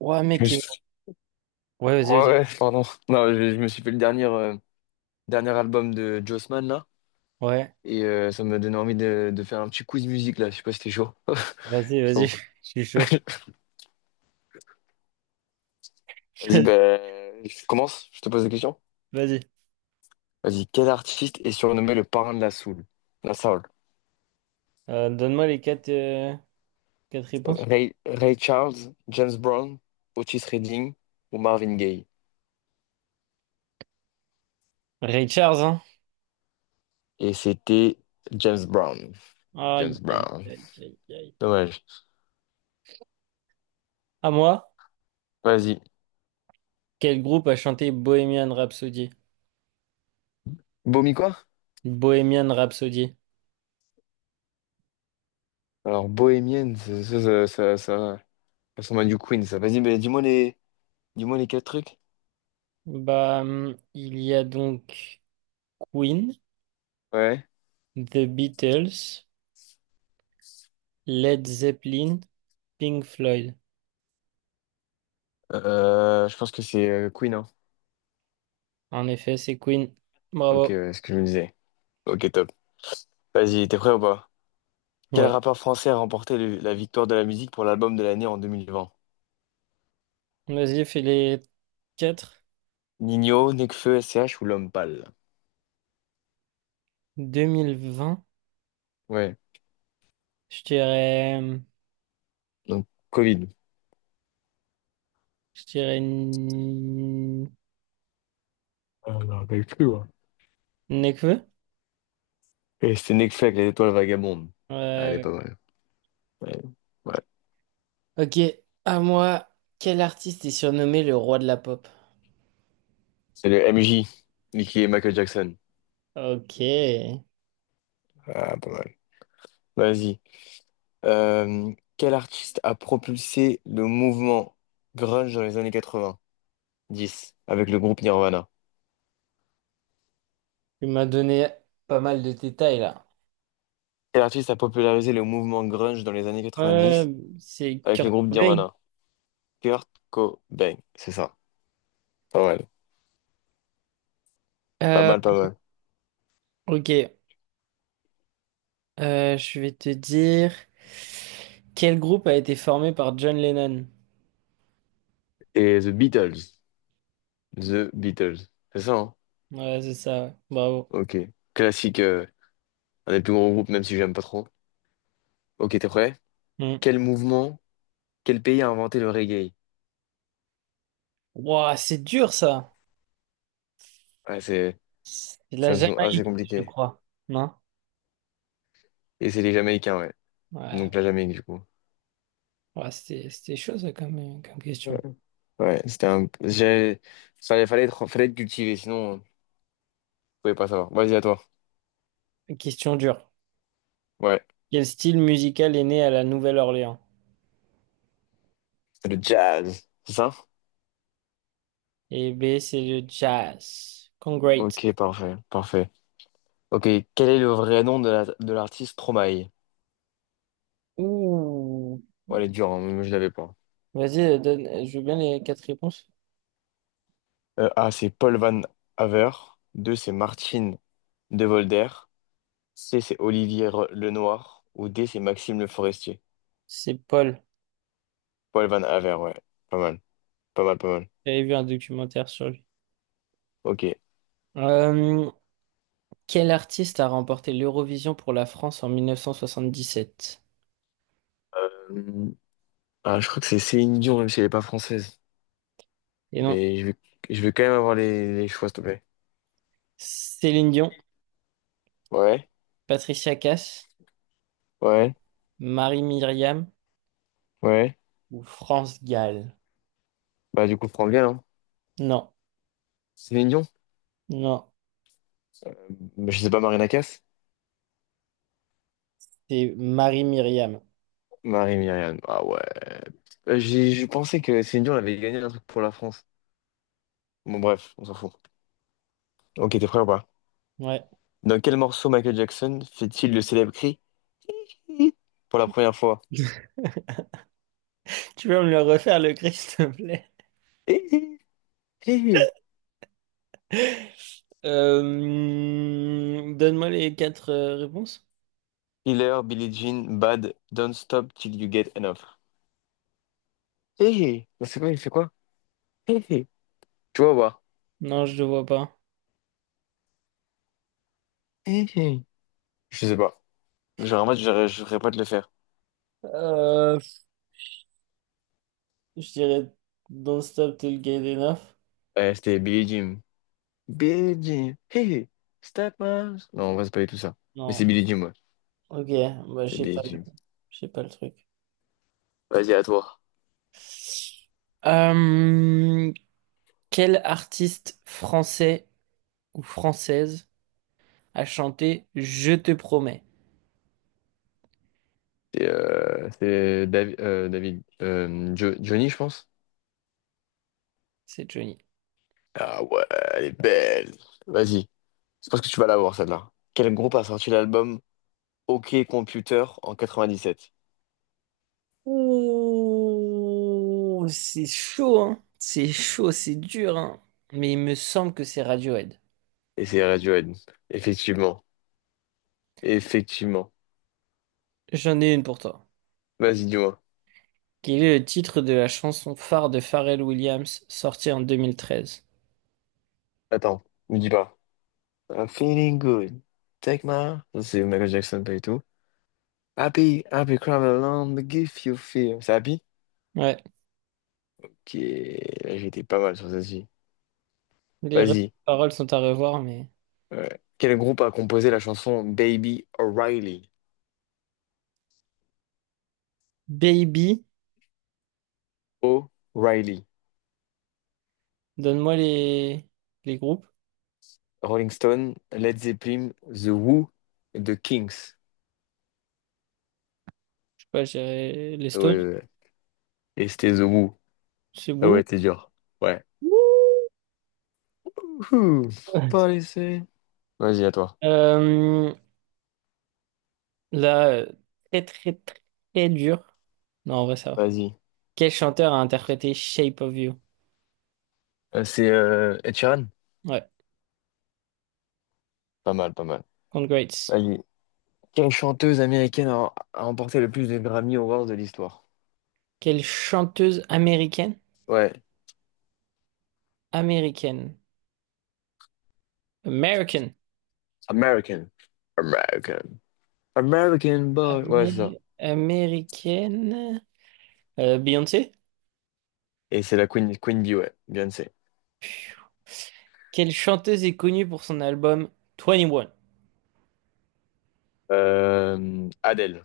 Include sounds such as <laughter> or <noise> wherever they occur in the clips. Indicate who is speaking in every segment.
Speaker 1: Ouais,
Speaker 2: Je me
Speaker 1: mec.
Speaker 2: suis-
Speaker 1: Ouais, vas-y,
Speaker 2: Ouais,
Speaker 1: vas-y.
Speaker 2: ouais, pardon. Non, je me suis fait le dernier, dernier album de Jossman, là.
Speaker 1: Ouais,
Speaker 2: Et ça m'a donné envie de faire un petit quiz musique, là. Je sais pas si t'es chaud. <laughs>
Speaker 1: vas-y,
Speaker 2: Je
Speaker 1: vas-y. <laughs>
Speaker 2: t'en
Speaker 1: Je suis chaud.
Speaker 2: Vas-y,
Speaker 1: <laughs>
Speaker 2: ben, je commence. Je te pose des questions.
Speaker 1: Vas-y.
Speaker 2: Vas-y, quel artiste est surnommé le parrain de la soul? La soul.
Speaker 1: Donne-moi les quatre réponses.
Speaker 2: Ray Charles, James Brown, Otis Redding ou Marvin Gaye?
Speaker 1: Ray Charles, hein?
Speaker 2: Et c'était James Brown.
Speaker 1: Aïe,
Speaker 2: James
Speaker 1: aïe,
Speaker 2: Brown.
Speaker 1: aïe, aïe, aïe.
Speaker 2: Dommage.
Speaker 1: À moi,
Speaker 2: Vas-y.
Speaker 1: quel groupe a chanté Bohemian Rhapsody?
Speaker 2: Bohmi quoi?
Speaker 1: Bohemian Rhapsody.
Speaker 2: Alors, Bohémienne, ça. Son Man U Queen, ça. Vas-y, mais dis-moi les quatre trucs.
Speaker 1: Bah, il y a donc Queen,
Speaker 2: Ouais.
Speaker 1: The Beatles, Led Zeppelin, Pink Floyd.
Speaker 2: Je pense que c'est Queen, hein.
Speaker 1: En effet, c'est Queen.
Speaker 2: Ok,
Speaker 1: Bravo.
Speaker 2: ouais, ce que je me disais. Ok, top. Vas-y, t'es prêt ou pas? Quel
Speaker 1: Ouais.
Speaker 2: rappeur français a remporté la victoire de la musique pour l'album de l'année en 2020?
Speaker 1: Vas-y, fais les quatre.
Speaker 2: Nino, Nekfeu, SCH ou L'Homme Pâle?
Speaker 1: 2020.
Speaker 2: Ouais,
Speaker 1: Je dirais,
Speaker 2: donc Covid.
Speaker 1: je dirais,
Speaker 2: Ah, je me rappelle plus, ouais.
Speaker 1: Nekfeu.
Speaker 2: Et c'était Nekfeu avec les étoiles vagabondes. Ah, elle est
Speaker 1: Ouais,
Speaker 2: pas mal. Ouais. Ouais.
Speaker 1: ouais. Ok, à moi, quel artiste est surnommé le roi de la pop?
Speaker 2: C'est le MJ, Nicky et Michael Jackson.
Speaker 1: Ok, tu
Speaker 2: Ah, pas mal. Vas-y. Euh, quel artiste a propulsé le mouvement grunge dans les années 90 avec le groupe Nirvana?
Speaker 1: m'as donné pas mal de détails là.
Speaker 2: Quel artiste a popularisé le mouvement grunge dans les années
Speaker 1: Ouais,
Speaker 2: 90
Speaker 1: c'est
Speaker 2: avec le
Speaker 1: Kurt
Speaker 2: groupe
Speaker 1: Cobain.
Speaker 2: Nirvana? Kurt Cobain, c'est ça. Pas mal. Pas
Speaker 1: Euh,
Speaker 2: mal, pas mal.
Speaker 1: ok. Je vais te dire quel groupe a été formé par John Lennon.
Speaker 2: Et The Beatles. The Beatles. C'est ça, hein?
Speaker 1: Ouais, c'est ça, ouais. Bravo.
Speaker 2: Ok. Classique, un des plus gros groupes, même si j'aime pas trop. Ok, t'es prêt?
Speaker 1: Mm.
Speaker 2: Quel mouvement, quel pays a inventé le reggae?
Speaker 1: Ouah, c'est dur ça.
Speaker 2: Ouais,
Speaker 1: C'est de la
Speaker 2: ça me semble assez
Speaker 1: Jamaïque, je
Speaker 2: compliqué.
Speaker 1: crois. Non?
Speaker 2: Et c'est les Jamaïcains, ouais. Donc
Speaker 1: Ouais.
Speaker 2: la Jamaïque, du coup.
Speaker 1: Ouais, c'était chaud, ça, comme question.
Speaker 2: Ouais, c'était un... J'ai... Fallait être, fallait être cultivé, sinon, vous pouvez pas savoir. Vas-y, à toi.
Speaker 1: Une question dure.
Speaker 2: Ouais,
Speaker 1: Quel style musical est né à la Nouvelle-Orléans?
Speaker 2: c'est le jazz, c'est ça?
Speaker 1: Et B, c'est le jazz. Congrats.
Speaker 2: Ok, parfait, parfait. Ok, quel est le vrai nom de de l'artiste Stromae?
Speaker 1: Ouh.
Speaker 2: Ouais, elle est dure, hein, moi je l'avais pas.
Speaker 1: Vas-y, donne, je veux bien les quatre réponses.
Speaker 2: A, c'est Paul Van Haver. 2, c'est Martine De Volder. C, c'est Olivier Lenoir. Ou D, c'est Maxime Le Forestier.
Speaker 1: C'est Paul.
Speaker 2: Paul Van Haver, ouais. Pas mal, pas mal, pas mal.
Speaker 1: J'avais vu un documentaire sur lui.
Speaker 2: Ok.
Speaker 1: Euh, Quel artiste a remporté l'Eurovision pour la France en 1977?
Speaker 2: Euh, Ah, je crois que c'est Céline Dion, même si elle est pas française.
Speaker 1: Et non,
Speaker 2: Mais je veux, je veux quand même avoir les choix, s'il te plaît.
Speaker 1: Céline Dion,
Speaker 2: Ouais,
Speaker 1: Patricia Cass,
Speaker 2: ouais,
Speaker 1: Marie-Myriam
Speaker 2: ouais.
Speaker 1: ou France Gall?
Speaker 2: Bah, du coup, prends bien, hein.
Speaker 1: Non,
Speaker 2: Céline Dion?
Speaker 1: non,
Speaker 2: Euh, Je sais pas, Marina Casse?
Speaker 1: c'est Marie-Myriam.
Speaker 2: Marie-Myriam. Ah ouais. Je pensais que Céline Dion avait gagné un truc pour la France. Bon, bref, on s'en fout. Ok, t'es prêt ou pas?
Speaker 1: Ouais.
Speaker 2: Dans quel morceau Michael Jackson fait-il le célèbre cri pour la première fois?
Speaker 1: <laughs> Tu peux me le refaire, le cri, s'il te plaît?
Speaker 2: Hé, hé, hé, hé.
Speaker 1: Donne-moi les quatre réponses.
Speaker 2: Killer, Billie Jean, Bad, Don't Stop Till You Get Enough. Hé, hé. Bah, c'est quoi, il fait quoi? Hé, hé. Tu vois, ou pas?
Speaker 1: Non, je ne vois pas.
Speaker 2: Hé, hé. Je sais pas. Genre, en mode, je voudrais pas te le faire.
Speaker 1: Euh, je dirais Don't Stop Till Get Enough.
Speaker 2: Ouais, c'était Billie Jean. Billie Jean, hey hey, step up. Non, on va se pas tout ça. Mais c'est
Speaker 1: Non.
Speaker 2: Billie Jean, ouais.
Speaker 1: Ok, bah, je
Speaker 2: C'est
Speaker 1: sais pas
Speaker 2: Billie
Speaker 1: le,
Speaker 2: Jean.
Speaker 1: je sais pas le truc.
Speaker 2: Vas-y, à toi.
Speaker 1: Euh, Quel artiste français ou française a chanté Je te promets?
Speaker 2: C'est David, Johnny, je pense.
Speaker 1: C'est Johnny.
Speaker 2: Ah ouais, elle est belle. Vas-y, je pense que tu vas l'avoir, celle-là. Quel groupe a sorti l'album OK Computer en 97?
Speaker 1: Ouh, c'est chaud, hein. C'est chaud, c'est dur, hein. Mais il me semble que c'est Radiohead.
Speaker 2: Et c'est Radiohead. Effectivement. Effectivement.
Speaker 1: J'en ai une pour toi.
Speaker 2: Vas-y, dis-moi.
Speaker 1: Quel est le titre de la chanson phare de Pharrell Williams sortie en 2013?
Speaker 2: Attends, me dis pas. I'm feeling good. Take my... Ça, c'est Michael Jackson, pas du tout. Happy, Happy Crumble Land, Give You Fear. C'est Happy?
Speaker 1: Ouais,
Speaker 2: Qui est... J'étais pas mal sur celle-ci.
Speaker 1: les
Speaker 2: Vas-y.
Speaker 1: paroles sont à revoir, mais.
Speaker 2: Ouais. Quel groupe a composé la chanson Baby O'Reilly?
Speaker 1: Baby,
Speaker 2: O'Reilly.
Speaker 1: donne-moi les groupes.
Speaker 2: Rolling Stone, Led Zeppelin, The Who, The Kings.
Speaker 1: Je sais pas, j'ai les
Speaker 2: Ah ouais,
Speaker 1: Stones.
Speaker 2: ouais, ouais. Et c'était The Who.
Speaker 1: C'est
Speaker 2: Ah
Speaker 1: beau.
Speaker 2: ouais, t'es dur. Ouais. Ouhou. Pas
Speaker 1: <laughs>
Speaker 2: laissé. Vas-y, à toi.
Speaker 1: Euh, Là, très très très dur. Non, en vrai, ça va.
Speaker 2: Vas-y.
Speaker 1: Quel chanteur a interprété Shape of You?
Speaker 2: C'est Ed Sheeran?
Speaker 1: Ouais.
Speaker 2: Pas mal, pas mal.
Speaker 1: Congrats.
Speaker 2: Vas-y. Quelle chanteuse américaine a remporté le plus de Grammy Awards de l'histoire?
Speaker 1: Quelle chanteuse américaine?
Speaker 2: Ouais.
Speaker 1: Américaine. American.
Speaker 2: American. American. American boy. Ouais, c'est ça.
Speaker 1: Américaine. Beyoncé?
Speaker 2: Et c'est la Queen, Queen Bee, ouais, Beyoncé.
Speaker 1: Quelle chanteuse est connue pour son album Twenty One?
Speaker 2: Adele,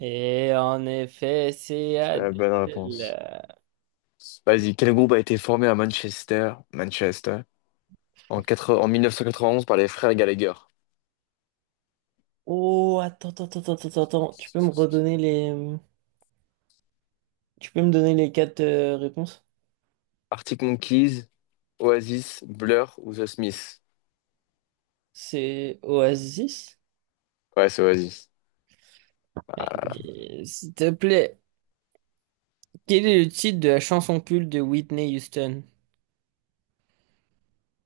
Speaker 1: Et en effet, c'est
Speaker 2: c'est la bonne réponse.
Speaker 1: Adele.
Speaker 2: Vas-y, quel groupe a été formé à Manchester, Manchester, en, quatre, en 1991 par les frères Gallagher?
Speaker 1: Oh, attends, attends, attends, attends, attends, attends. Tu peux me redonner les. Tu peux me donner les quatre réponses?
Speaker 2: Arctic Monkeys, Oasis, Blur ou The Smiths?
Speaker 1: C'est Oasis?
Speaker 2: Ouais, c'est Oasis.
Speaker 1: Euh, S'il te plaît, quel est le titre de la chanson culte de Whitney Houston?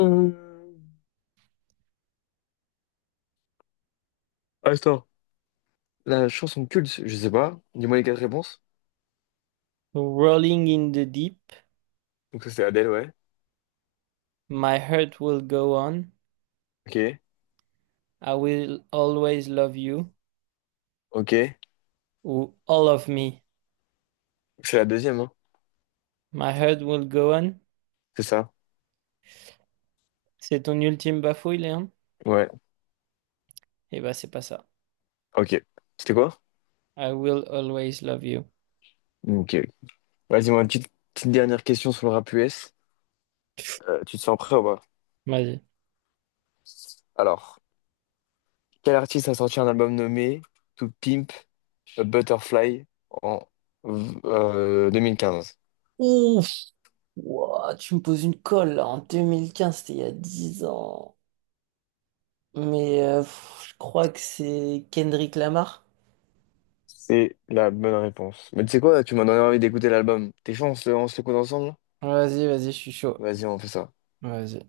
Speaker 2: Euh, Attends. La chanson culte, je sais pas. Dis-moi les quatre réponses.
Speaker 1: Rolling in the Deep,
Speaker 2: Donc ça, c'est Adele, ouais.
Speaker 1: My heart will go on.
Speaker 2: Ok,
Speaker 1: I will always love you.
Speaker 2: ok.
Speaker 1: Ou all of me.
Speaker 2: C'est la deuxième, hein.
Speaker 1: My heart will go on.
Speaker 2: C'est ça.
Speaker 1: C'est ton ultime bafouille, Léon?
Speaker 2: Ouais,
Speaker 1: Eh ben, c'est pas ça.
Speaker 2: ok. C'était quoi?
Speaker 1: I will always love you.
Speaker 2: Ok. Vas-y, moi, une petite dernière question sur le rap US. Tu te sens prêt ou pas?
Speaker 1: Vas-y.
Speaker 2: Alors, quel artiste a sorti un album nommé To Pimp a Butterfly en 2015?
Speaker 1: Ouf, ouah, tu me poses une colle là, en 2015, c'était il y a 10 ans. Mais pff, je crois que c'est Kendrick Lamar.
Speaker 2: C'est la bonne réponse. Mais tu sais quoi, tu m'as donné envie d'écouter l'album. T'es chaud, on se l'écoute ensemble?
Speaker 1: Vas-y, vas-y, je suis chaud.
Speaker 2: Vas-y, on fait ça.
Speaker 1: Vas-y.